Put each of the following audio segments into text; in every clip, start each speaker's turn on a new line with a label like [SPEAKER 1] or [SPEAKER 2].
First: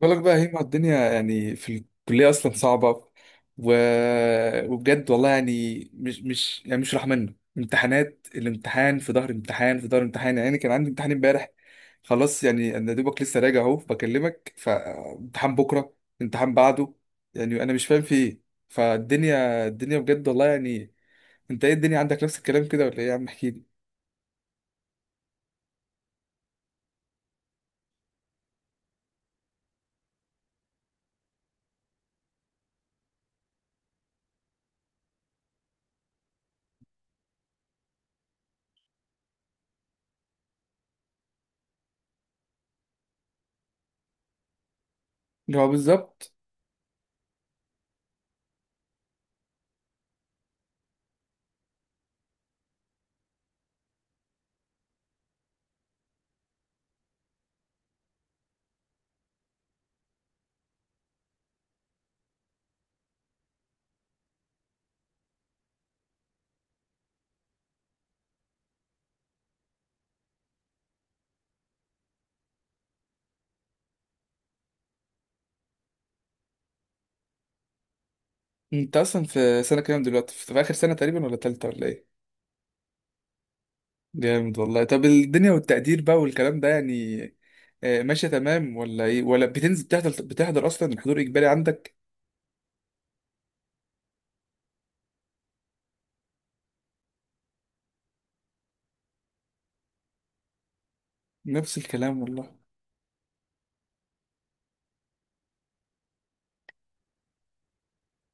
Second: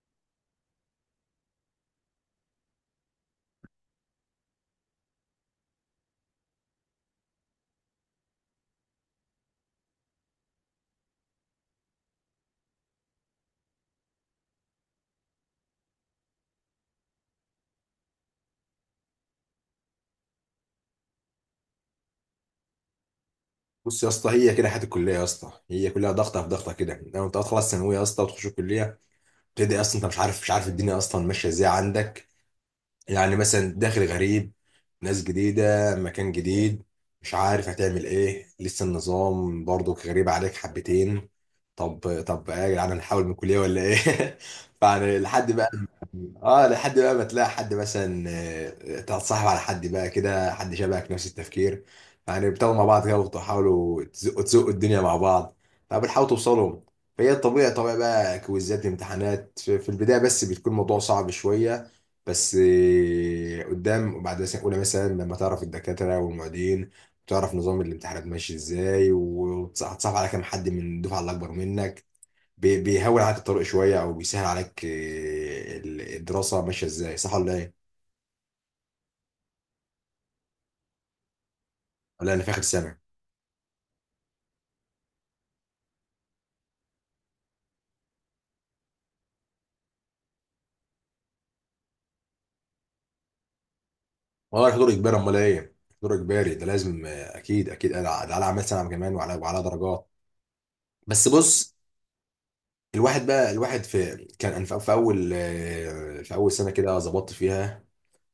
[SPEAKER 1] بقولك بقى هيما، الدنيا في الكلية أصلا صعبة و... وبجد والله يعني مش مش يعني مش راح منه امتحانات، الامتحان في ظهر امتحان في ظهر امتحان. يعني كان عندي امتحان امبارح خلاص، يعني أنا دوبك لسه راجع أهو بكلمك، فامتحان بكرة، امتحان بعده. يعني أنا مش فاهم في إيه. فالدنيا الدنيا بجد والله يعني. أنت إيه، الدنيا عندك نفس الكلام كده ولا إيه يا عم؟ احكيلي.
[SPEAKER 2] بص يا اسطى، هي كده حياه الكليه يا اسطى، هي كلها ضغطه في ضغطه كده. لما انت تخلص ثانويه يا اسطى وتخش الكليه تبدا اصلا. انت مش عارف الدنيا اصلا ماشيه ازاي عندك. يعني مثلا داخل غريب، ناس جديدة، مكان جديد، مش عارف هتعمل ايه، لسه النظام برضك غريب عليك حبتين. طب ايه يا جدعان، هنحاول من كلية ولا ايه؟ فيعني لحد
[SPEAKER 1] اللي هو
[SPEAKER 2] بقى،
[SPEAKER 1] بالظبط.
[SPEAKER 2] اه، لحد بقى ما تلاقي حد مثلا، تتصاحب على حد بقى كده، حد شبهك نفس التفكير. يعني بتاخدوا مع بعض كده وتحاولوا تزقوا الدنيا مع بعض، فبتحاولوا توصلوا. فهي طبيعي بقى، كويزات امتحانات في البداية، بس بتكون الموضوع صعب شوية. بس قدام بعد سنة أولى مثلا لما تعرف الدكاترة والمعيدين، وتعرف نظام الامتحانات ماشي ازاي، وتصعب على كام حد من الدفعة اللي أكبر منك، بيهون عليك الطريق شوية، أو بيسهل عليك الدراسة ماشية ازاي، صح ولا إيه؟
[SPEAKER 1] أنت أصلا في سنة كام دلوقتي؟ في في آخر سنة تقريبا ولا تالتة ولا إيه؟
[SPEAKER 2] ولا أنا في آخر سنة؟
[SPEAKER 1] جامد والله. طب الدنيا والتقدير بقى والكلام ده يعني ماشية تمام ولا ايه؟ ولا بتنزل بتحضر؟ بتحضر اصلا، الحضور اجباري عندك؟
[SPEAKER 2] والله الحضور إجباري، أمال إيه؟ الحضور إجباري ده لازم، أكيد أكيد. ده على أعمال سنة كمان، وعلى درجات. بس بص،
[SPEAKER 1] نفس الكلام والله.
[SPEAKER 2] الواحد بقى الواحد في كان أنا في في أول آه، في أول سنة كده ظبطت فيها،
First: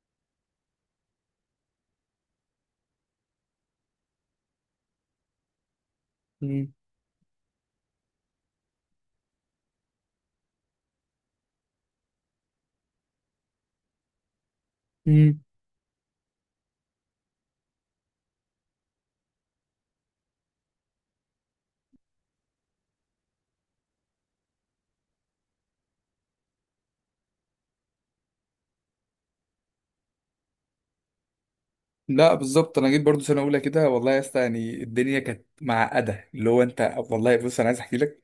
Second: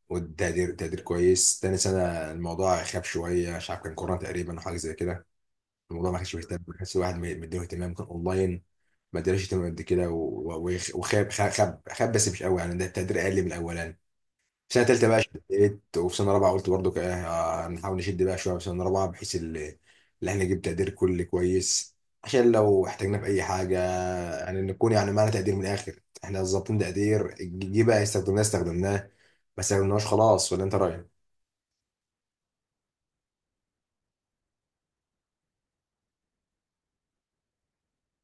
[SPEAKER 2] والتقدير تقدير كويس. تاني سنة الموضوع خاب شوية، مش عارف، كان كورونا تقريبا وحاجة زي كده. الموضوع ما كانش مهتم،
[SPEAKER 1] مم.
[SPEAKER 2] ما كانش الواحد مديله اهتمام، كان اونلاين. ما ادالوش اهتمام قد كده و- و- وخاب، خاب بس مش قوي يعني، ده التقدير اقل من الاولاني. في سنة تالتة بقى
[SPEAKER 1] مم.
[SPEAKER 2] شديت، وفي سنة رابعة قلت برضو كده، نحاول نشد بقى شوية في سنة رابعة، بحيث ان احنا نجيب تقدير كلي كويس، عشان لو احتاجنا في اي حاجة. يعني نكون يعني معنا تقدير من الاخر، احنا ظابطين تقدير، جه بقى استخدمناه، ما استخدمناهوش خلاص. ولا انت رايك؟
[SPEAKER 1] لا بالظبط، انا جيت برضو سنه اولى كده والله يا اسطى، يعني الدنيا كانت معقده. اللي هو انت والله بص، انا عايز احكي لك.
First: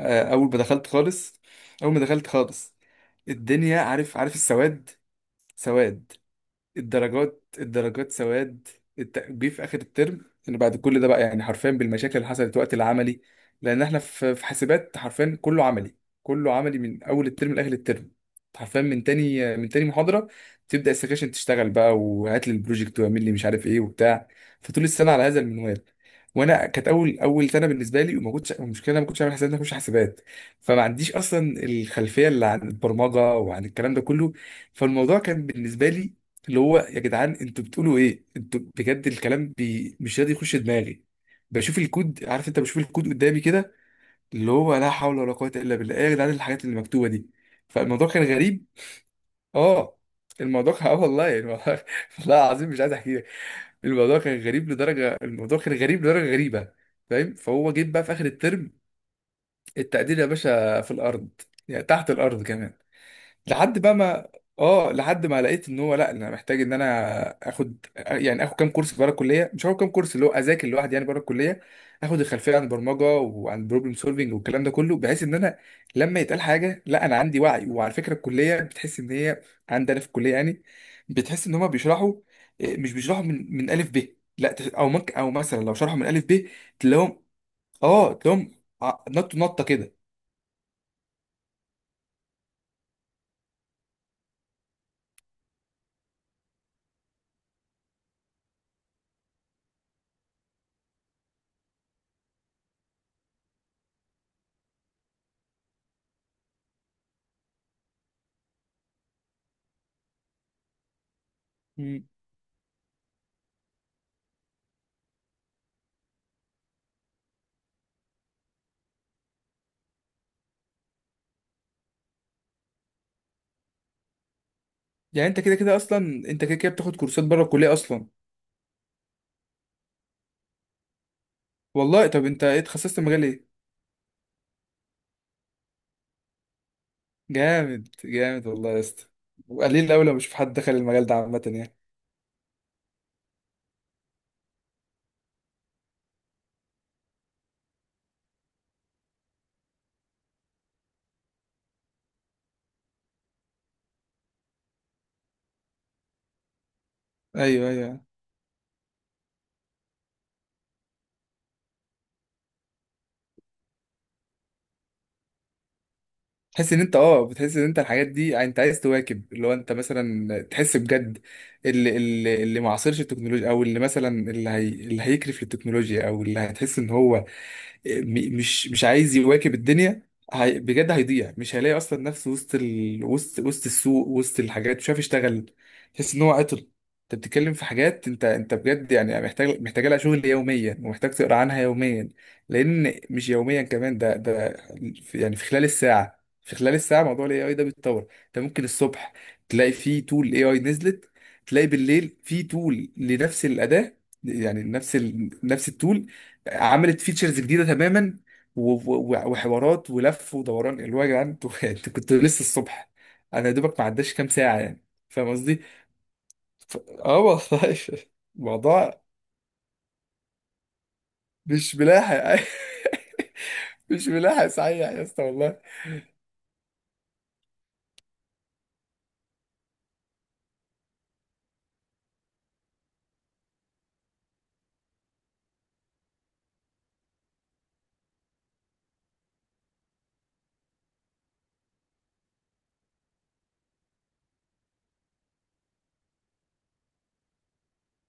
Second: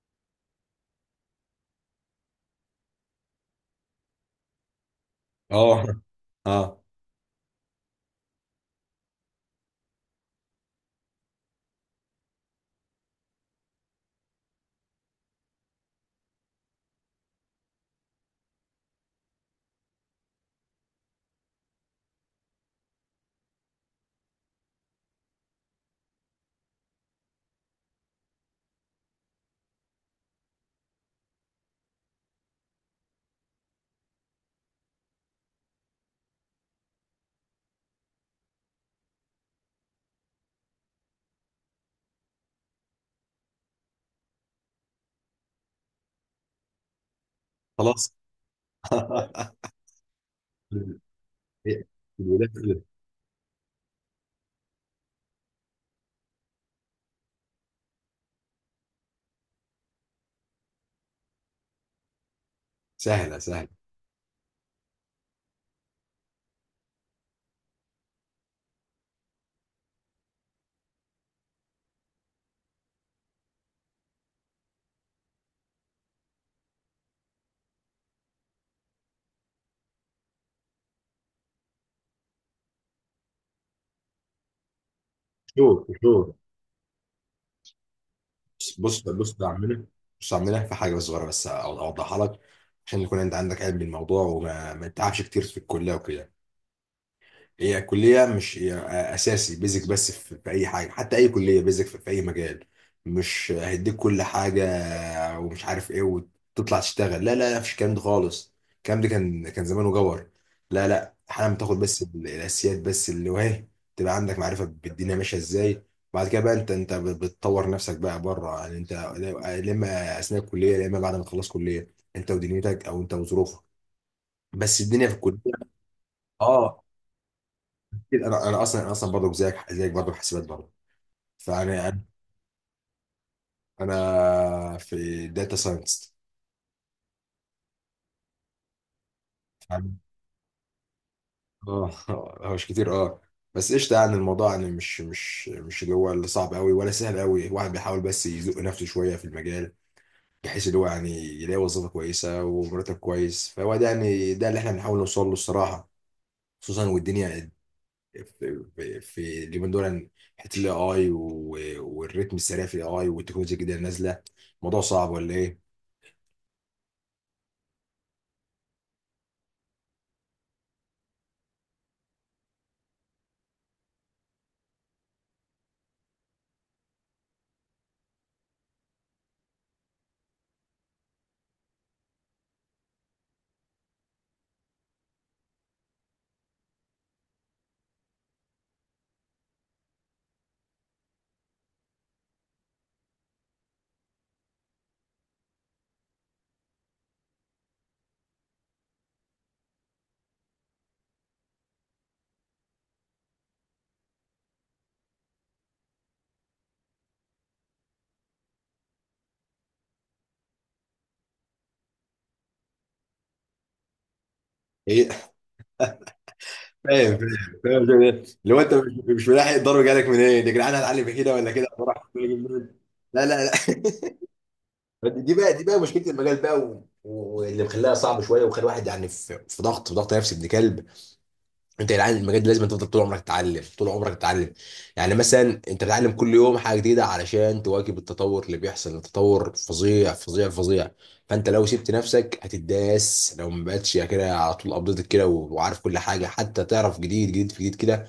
[SPEAKER 1] اول ما دخلت خالص، اول ما دخلت خالص الدنيا، عارف؟ عارف السواد،
[SPEAKER 2] اه،
[SPEAKER 1] سواد
[SPEAKER 2] اه،
[SPEAKER 1] الدرجات، الدرجات سواد. جه في اخر الترم ان بعد كل ده بقى يعني حرفيا، بالمشاكل اللي حصلت وقت العملي. لان احنا في حاسبات حرفيا كله عملي، كله عملي من اول الترم لاخر الترم. حرفيا من تاني محاضره تبدا السكاشن تشتغل بقى، وهات لي البروجكت، واعمل لي مش عارف ايه وبتاع. فطول السنه على هذا المنوال. وانا كانت اول سنه بالنسبه لي، وما كنتش، المشكله أنا ما كنتش عامل حساب ان أنا اخش حاسبات، فما عنديش اصلا الخلفيه اللي عن البرمجه وعن الكلام ده كله. فالموضوع كان بالنسبه لي اللي هو يا جدعان انتوا بتقولوا ايه؟ انتوا بجد الكلام مش راضي يخش دماغي. بشوف الكود، عارف انت؟ بشوف الكود قدامي كده اللي هو لا حول ولا قوة الا بالله، ايه يا جدعان الحاجات اللي مكتوبة دي؟ فالموضوع
[SPEAKER 2] خلاص.
[SPEAKER 1] كان غريب. اه الموضوع كان اه والله يعني، والله والله
[SPEAKER 2] الولاد
[SPEAKER 1] العظيم
[SPEAKER 2] كده.
[SPEAKER 1] مش عايز احكي لك. الموضوع كان غريب لدرجة، الموضوع كان غريب لدرجة غريبة، فاهم؟ فهو جيب بقى في اخر الترم التقدير يا باشا في الارض، يعني تحت الارض كمان.
[SPEAKER 2] سهله، سهله.
[SPEAKER 1] لحد بقى ما، اه لحد ما لقيت ان هو، لا انا محتاج ان انا اخد يعني اخد كام كورس بره الكليه، مش هاخد كام كورس اللي هو اذاكر لوحدي يعني بره الكليه، اخد الخلفيه عن البرمجه وعن البروبلم سولفنج والكلام ده كله، بحيث ان انا لما يتقال حاجه لا انا عندي وعي. وعلى فكره الكليه بتحس ان هي، عندنا في الكليه يعني، بتحس ان هما بيشرحوا، مش بيشرحوا من الف ب. لا او ممكن، او مثلا لو
[SPEAKER 2] شوف،
[SPEAKER 1] شرحوا من الف
[SPEAKER 2] شوف.
[SPEAKER 1] ب تلاقيهم، اه تلاقيهم
[SPEAKER 2] بص، بص،
[SPEAKER 1] نط
[SPEAKER 2] بص يا
[SPEAKER 1] نطه
[SPEAKER 2] عمنا.
[SPEAKER 1] كده.
[SPEAKER 2] بص يا عمنا، في حاجه صغيره بس اوضحها لك، عشان يكون انت عندك علم بالموضوع، وما ما تتعبش كتير في الكليه وكده. هي كلية مش هي أساسي بيزك بس في أي حاجة، حتى أي كلية بيزك في أي مجال، مش هيديك كل حاجة ومش عارف إيه وتطلع تشتغل. لا لا لا، مفيش الكلام ده خالص، الكلام ده كان زمانه جور. لا لا، حالا بتاخد بس
[SPEAKER 1] مم.
[SPEAKER 2] الأساسيات بس، اللي وهي تبقى عندك معرفة بالدنيا ماشية إزاي. بعد كده بقى أنت بتطور نفسك بقى بره، يعني أنت لا إما أثناء الكلية لا إما بعد ما تخلص كلية، أنت ودنيتك أو أنت وظروفك. بس الدنيا في
[SPEAKER 1] يعني انت كده
[SPEAKER 2] الكلية.
[SPEAKER 1] كده اصلا، انت كده كده
[SPEAKER 2] اه
[SPEAKER 1] بتاخد كورسات بره الكليه اصلا.
[SPEAKER 2] أكيد، انا اصلا برضه، زيك برضه حاسبات برضه. فانا
[SPEAKER 1] والله طب انت ايه، اتخصصت مجال ايه؟
[SPEAKER 2] أنا في داتا ساينس.
[SPEAKER 1] جامد جامد والله يا اسطى، وقليل قوي لما بشوف حد دخل المجال ده عامه يعني.
[SPEAKER 2] اه هو مش كتير، اه. بس قشطه يعني، الموضوع يعني مش اللي هو اللي صعب قوي ولا سهل قوي، الواحد بيحاول بس يزق نفسه شويه في المجال، بحيث اللي هو يعني يلاقي وظيفه كويسه ومرتب كويس، فهو ده يعني ده اللي احنا بنحاول نوصل له الصراحه. خصوصا والدنيا
[SPEAKER 1] ايوه ايوه.
[SPEAKER 2] في في اليومين دول يعني، حته الاي اي، والريتم السريع في الاي اي والتكنولوجيا الجديده اللي نازله. الموضوع صعب ولا ايه؟
[SPEAKER 1] تحس ان انت، اه بتحس ان انت الحاجات دي، يعني انت عايز تواكب، اللي هو انت مثلا تحس بجد اللي معاصرش التكنولوجيا، او اللي مثلا اللي هي اللي هيكرف للتكنولوجيا، او اللي هتحس ان هو مش عايز يواكب الدنيا، هي بجد هيضيع، مش هيلاقي اصلا نفسه وسط وسط السوق، وسط الحاجات مش عارف يشتغل، تحس ان هو عطل. انت بتتكلم في حاجات انت، انت بجد يعني محتاج، محتاج لها شغل يوميا، ومحتاج تقرا عنها يوميا. لان مش يوميا كمان، ده ده يعني في خلال الساعه، في خلال الساعه موضوع الاي اي ده بيتطور. انت ممكن الصبح تلاقي فيه تول اي اي نزلت، تلاقي بالليل فيه تول لنفس الاداه، يعني نفس التول عملت فيتشرز جديده تماما، وحوارات ولف ودوران، اللي هو يا جدعان انتوا انتوا كنتوا لسه الصبح، انا يا دوبك ما عداش كام ساعه يعني.
[SPEAKER 2] هي
[SPEAKER 1] فاهم قصدي؟ ف...
[SPEAKER 2] فاهم
[SPEAKER 1] اه
[SPEAKER 2] فاهم
[SPEAKER 1] والله.
[SPEAKER 2] فاهم. اللي هو انت مش
[SPEAKER 1] الموضوع.
[SPEAKER 2] مش ملاحق، الضرب جالك منين، يا جدعان هتعلم كده ولا كده
[SPEAKER 1] مش
[SPEAKER 2] ولا
[SPEAKER 1] ملاحق.
[SPEAKER 2] لا لا لا.
[SPEAKER 1] مش ملاحق صحيح يا اسطى
[SPEAKER 2] دي بقى
[SPEAKER 1] والله.
[SPEAKER 2] دي بقى مشكله المجال بقى، و- و- واللي مخليها صعب شويه، ومخلي الواحد يعني في ضغط، في ضغط نفسي ابن كلب. انت يا جدعان المجال ده لازم تفضل طول عمرك تتعلم، طول عمرك تتعلم. يعني مثلا انت بتتعلم كل يوم حاجه جديده علشان تواكب التطور اللي بيحصل، التطور فظيع فظيع فظيع. فانت لو سبت نفسك هتداس، لو ما بقتش كده على طول ابديت كده وعارف كل حاجه، حتى تعرف جديد جديد في جديد كده،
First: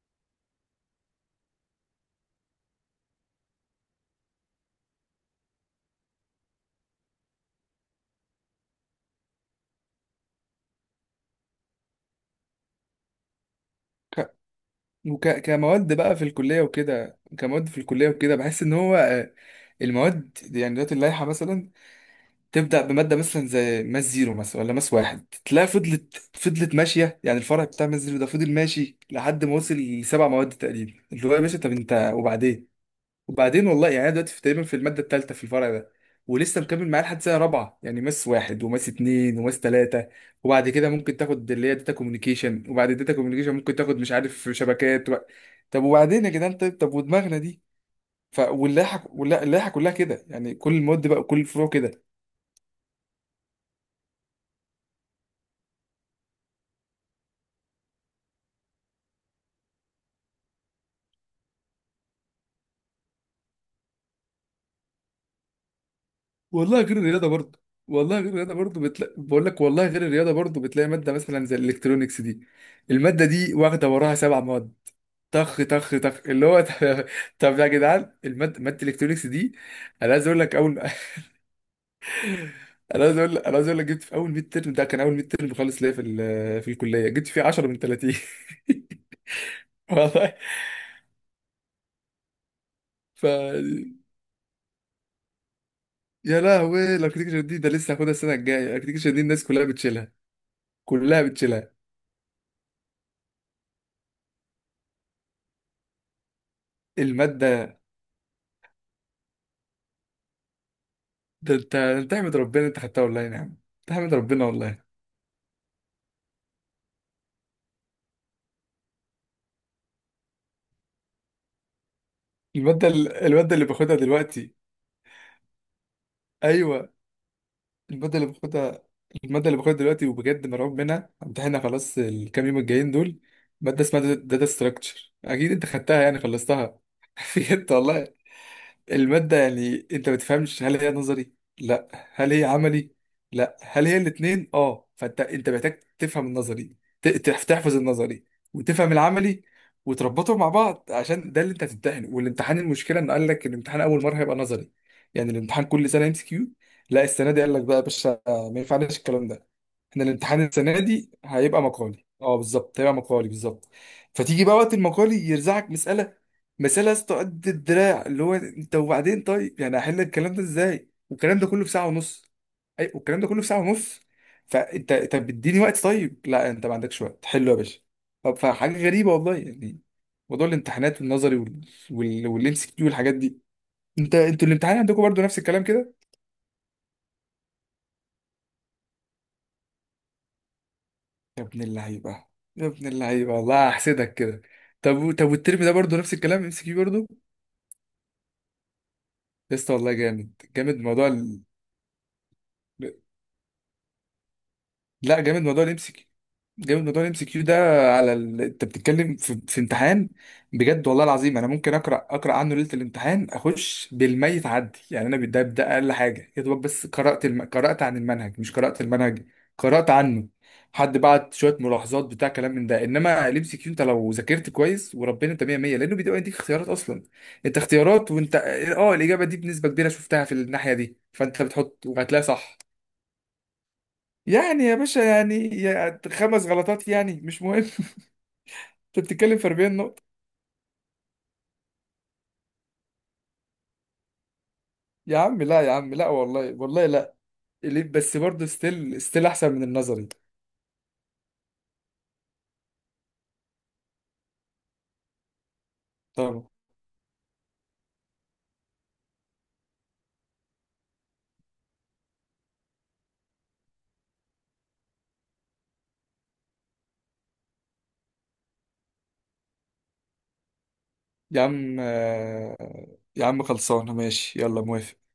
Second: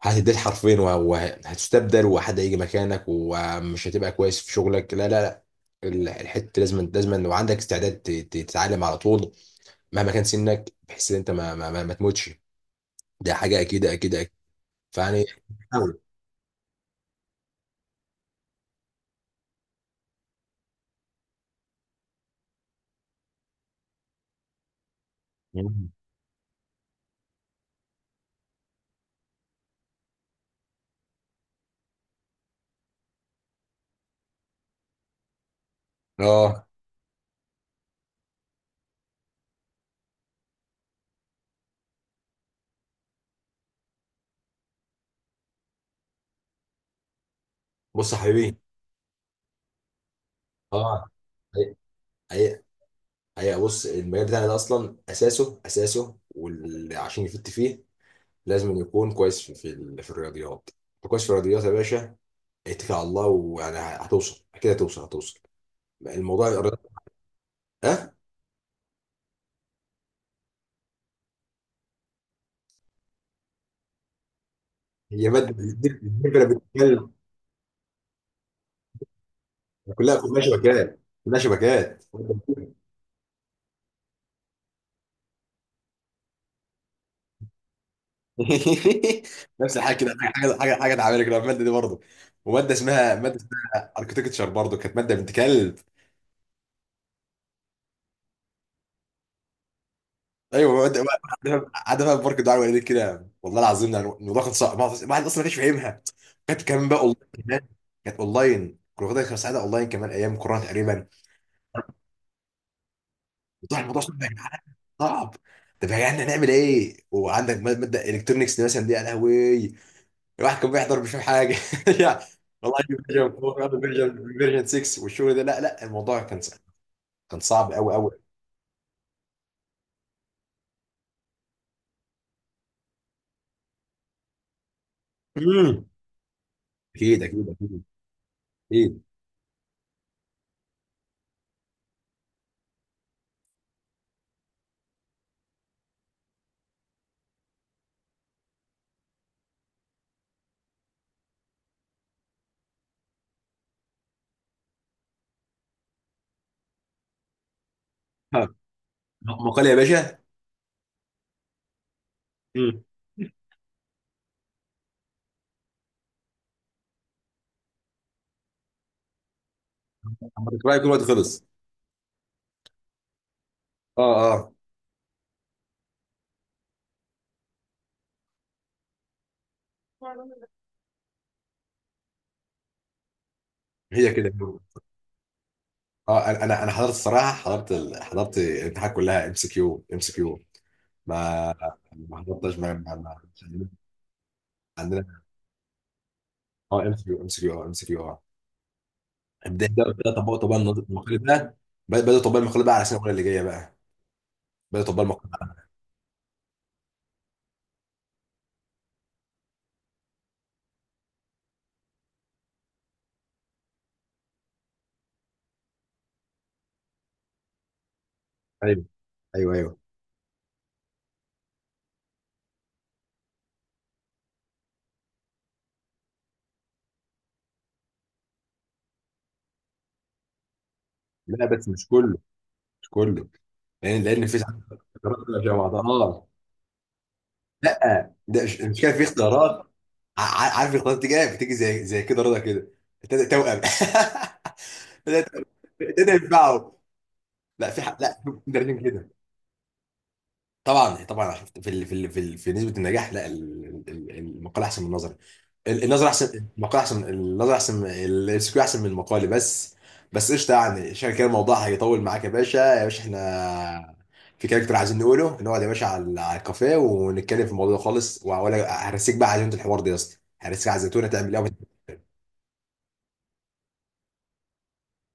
[SPEAKER 2] هتديه حرفين وهتستبدل، وحد هيجي مكانك ومش هتبقى كويس في شغلك. لا لا لا، الحته لازم لازم، لو عندك استعداد تتعلم على طول، مهما كان سنك، بحيث ان انت ما تموتش. ده حاجه اكيد اكيد اكيد.
[SPEAKER 1] ك-
[SPEAKER 2] فيعني
[SPEAKER 1] كمواد
[SPEAKER 2] حاول.
[SPEAKER 1] بقى في الكليه وكده، كمواد في الكليه وكده بحس ان هو المواد يعني دلوقتي اللائحه مثلا تبدأ بمادة مثلا زي ماس زيرو مثلا ولا ماس واحد، تلاقي
[SPEAKER 2] مم.
[SPEAKER 1] فضلت ماشية يعني الفرع بتاع ماس زيرو ده فضل ماشي لحد ما وصل لسبع مواد تقريبا، اللي هو يا باشا طب انت وبعدين؟ وبعدين والله يعني انا دلوقتي في تقريبا، في المادة التالتة في الفرع ده، ولسه
[SPEAKER 2] اه،
[SPEAKER 1] مكمل معاه لحد سنة رابعة، يعني ماس واحد وماس اتنين وماس تلاتة، وبعد كده ممكن تاخد اللي هي داتا كوميونيكيشن، وبعد الداتا كوميونيكيشن ممكن تاخد مش عارف شبكات طب وبعدين يا جدعان؟ طيب طب ودماغنا دي؟
[SPEAKER 2] بص يا حبيبي.
[SPEAKER 1] واللائحة كلها كده، يعني كل المواد
[SPEAKER 2] اه،
[SPEAKER 1] بقى، كل الفروع
[SPEAKER 2] حقيقة
[SPEAKER 1] كده.
[SPEAKER 2] حقيقة حقيقة. بص، المجال بتاعنا ده أصلا أساسه واللي عشان يفت فيه لازم يكون كويس في الرياضيات. كويس في الرياضيات يا باشا، اتكل على الله ويعني هتوصل، اكيد هتوصل هتوصل. الموضوع الرياضة.
[SPEAKER 1] والله غير الرياضه برضه،
[SPEAKER 2] ها،
[SPEAKER 1] والله غير الرياضه برضه بتلاقي، بقول لك والله غير الرياضه برضه بتلاقي ماده مثلا زي الالكترونيكس دي، الماده دي واخده وراها سبع مواد
[SPEAKER 2] هي ماده
[SPEAKER 1] طخ طخ طخ،
[SPEAKER 2] الدبله
[SPEAKER 1] اللي هو
[SPEAKER 2] بتتكلم.
[SPEAKER 1] طب يا جدعان الماده، ماده الالكترونيكس دي انا
[SPEAKER 2] كلها
[SPEAKER 1] عايز اقول
[SPEAKER 2] كلها
[SPEAKER 1] لك اول
[SPEAKER 2] شبكات. كلها شبكات.
[SPEAKER 1] انا عايز اقول لك، انا عايز اقول لك جبت في اول ميد ترم، ده كان اول ميد ترم خالص ليا في في الكليه، جبت فيه 10 من 30.
[SPEAKER 2] نفس الحاجه كده،
[SPEAKER 1] والله.
[SPEAKER 2] حاجه اتعملت كده، الماده دي برضه. وماده اسمها
[SPEAKER 1] ف
[SPEAKER 2] ماده اسمها اركتكتشر برضه، كانت ماده بنت كلب.
[SPEAKER 1] يا لهوي، الاركتكشر دي ده لسه هاخدها السنه الجايه. الاركتكشر دي الناس كلها بتشيلها،
[SPEAKER 2] ايوه ماده،
[SPEAKER 1] كلها بتشيلها.
[SPEAKER 2] قاعده بقى في بارك الدعاء والدتي كده، والله العظيم يعني الموضوع كان صعب، الواحد اصلا ما كانش فاهمها، كانت كمان بقى اونلاين كمان.
[SPEAKER 1] الماده
[SPEAKER 2] كانت اونلاين، كنا واخدها، كانت ساعتها اونلاين كمان ايام كورونا تقريبا.
[SPEAKER 1] ده انت، انت احمد ربنا انت خدتها والله. نعم،
[SPEAKER 2] الموضوع
[SPEAKER 1] تحمد
[SPEAKER 2] صعب يا
[SPEAKER 1] ربنا
[SPEAKER 2] جدعان،
[SPEAKER 1] والله.
[SPEAKER 2] صعب. طب يا جدعان نعمل ايه وعندك مادة مادة الكترونكس دي مثلا، دي يا لهوي. الواحد كان بيحضر مش فاهم حاجه. يعني والله فيرجن
[SPEAKER 1] المادة اللي
[SPEAKER 2] 4
[SPEAKER 1] باخدها
[SPEAKER 2] فيرجن
[SPEAKER 1] دلوقتي.
[SPEAKER 2] فيرجن 6 والشغل ده، لا لا الموضوع كان صعب،
[SPEAKER 1] ايوه.
[SPEAKER 2] كان صعب قوي قوي.
[SPEAKER 1] المادة اللي باخدها، المادة اللي باخدها دلوقتي وبجد مرعوب منها، امتحانها خلاص الكام يوم الجايين دول. مادة اسمها داتا ستراكشر، اكيد انت
[SPEAKER 2] امم،
[SPEAKER 1] خدتها يعني خلصتها.
[SPEAKER 2] اكيد اكيد
[SPEAKER 1] بجد
[SPEAKER 2] اكيد
[SPEAKER 1] والله.
[SPEAKER 2] اكيد.
[SPEAKER 1] المادة يعني انت ما بتفهمش هل هي نظري؟ لا. هل هي عملي؟ لا. هل هي الاتنين؟ اه. فانت، انت محتاج تفهم النظري، تحفظ النظري وتفهم العملي، وتربطهم مع بعض، عشان ده اللي انت هتمتحنه. والامتحان، المشكلة انه قال لك الامتحان اول مرة هيبقى نظري، يعني الامتحان كل سنة ام سي كيو. لا السنة دي قال لك بقى يا باشا
[SPEAKER 2] ها،
[SPEAKER 1] ما ينفعناش الكلام ده،
[SPEAKER 2] مقال يا
[SPEAKER 1] احنا
[SPEAKER 2] باشا.
[SPEAKER 1] الامتحان السنه دي هيبقى مقالي. اه بالظبط،
[SPEAKER 2] امم،
[SPEAKER 1] هيبقى مقالي بالظبط. فتيجي بقى وقت المقالي يرزعك مساله، مساله يا اسطى قد الدراع، اللي هو انت وبعدين طيب يعني هحل الكلام ده
[SPEAKER 2] اما تقرا يكون
[SPEAKER 1] ازاي
[SPEAKER 2] الوقت
[SPEAKER 1] والكلام
[SPEAKER 2] خلص.
[SPEAKER 1] ده كله في ساعه ونص؟ اي والكلام ده كله في ساعه ونص.
[SPEAKER 2] اه اه،
[SPEAKER 1] فانت طب اديني وقت، طيب لا انت ما عندكش وقت، حلو يا باشا. طب فحاجه غريبه والله يعني، موضوع الامتحانات والنظري والام سي كيو والحاجات دي.
[SPEAKER 2] هي
[SPEAKER 1] انت،
[SPEAKER 2] كده.
[SPEAKER 1] انتوا الامتحان عندكم برضو نفس الكلام كده؟
[SPEAKER 2] اه، انا أنا حضرت الصراحه، حضرت حضرت الامتحانات كلها ام سي كيو ام سي كيو.
[SPEAKER 1] يا
[SPEAKER 2] ما
[SPEAKER 1] ابن
[SPEAKER 2] ما
[SPEAKER 1] اللعيبة،
[SPEAKER 2] حضرتش،
[SPEAKER 1] يا
[SPEAKER 2] ما...
[SPEAKER 1] ابن
[SPEAKER 2] ما... ما...
[SPEAKER 1] اللعيبة والله، هحسدك كده. طب
[SPEAKER 2] عندنا.
[SPEAKER 1] طب والترم ده برضو نفس الكلام ام سي كيو
[SPEAKER 2] اه ام سي
[SPEAKER 1] برضو؟
[SPEAKER 2] كيو ام سي كيو، اه ام سي كيو، اه.
[SPEAKER 1] لسه
[SPEAKER 2] بدأ
[SPEAKER 1] والله،
[SPEAKER 2] بدأ
[SPEAKER 1] جامد
[SPEAKER 2] طبقوا، طبقوا
[SPEAKER 1] جامد موضوع.
[SPEAKER 2] المقالة ده. بدأ طبقوا المقالة بقى على السنة الأولى اللي جاية بقى. بدأ طبقوا
[SPEAKER 1] لا جامد
[SPEAKER 2] المقالة.
[SPEAKER 1] موضوع الام سي كيو، جامد موضوع الام سي كيو ده. على انت بتتكلم في... امتحان، بجد والله العظيم انا ممكن اقرا، اقرا عنه ليله الامتحان اخش بالميت عدي، يعني انا ده ده اقل حاجه يا دوبك. بس قرات قرات عن المنهج مش قرات
[SPEAKER 2] ايوه
[SPEAKER 1] المنهج،
[SPEAKER 2] ايوه ايوه.
[SPEAKER 1] قرات عنه. حد بعت شويه ملاحظات بتاع كلام من ده، انما الام سي كيو انت لو ذاكرت كويس وربنا انت 100 100، لانه بيدي يديك اختيارات اصلا. انت اختيارات، وانت اه الاجابه دي بنسبه كبيره شفتها في الناحيه دي، فانت
[SPEAKER 2] لا بس
[SPEAKER 1] بتحط
[SPEAKER 2] مش كله،
[SPEAKER 1] وهتلاقيها صح.
[SPEAKER 2] مش كله، لأن في ساعات
[SPEAKER 1] يعني يا باشا
[SPEAKER 2] اختيارات
[SPEAKER 1] يعني،
[SPEAKER 2] بتبقى شبه بعضها،
[SPEAKER 1] يا
[SPEAKER 2] اه.
[SPEAKER 1] خمس غلطات يعني مش مهم.
[SPEAKER 2] لا ده مش كده، في
[SPEAKER 1] انت بتتكلم في
[SPEAKER 2] اختيارات،
[SPEAKER 1] 40 نقطة.
[SPEAKER 2] عارف الاختيارات دي جايه، بتيجي زي كده رضا كده، توأم.
[SPEAKER 1] يا عم لا، يا عم لا،
[SPEAKER 2] تبدأ
[SPEAKER 1] والله
[SPEAKER 2] ينفعوا.
[SPEAKER 1] والله لا.
[SPEAKER 2] لا في
[SPEAKER 1] ليه
[SPEAKER 2] حق،
[SPEAKER 1] بس؟
[SPEAKER 2] لا في
[SPEAKER 1] برضه
[SPEAKER 2] مدربين
[SPEAKER 1] ستيل
[SPEAKER 2] كده.
[SPEAKER 1] ستيل احسن من النظري.
[SPEAKER 2] طبعا طبعا، عشان في نسبة النجاح، لا المقالة أحسن من النظري. النظر احسن،
[SPEAKER 1] طبعا.
[SPEAKER 2] المقال احسن، النظر احسن، السكيو احسن من المقال بس. بس قشطه يعني، عشان كده الموضوع هيطول معاك. يا باشا، احنا في كاركتر عايزين نقوله، نقعد يا باشا على على الكافيه ونتكلم في الموضوع ده خالص، ولا هرسيك بقى على عزيمه الحوار ده يا اسطى، هرسيك على الزيتونه تعمل
[SPEAKER 1] يا
[SPEAKER 2] ايه؟
[SPEAKER 1] عم يا عم خلصانة ماشي، يلا موافق.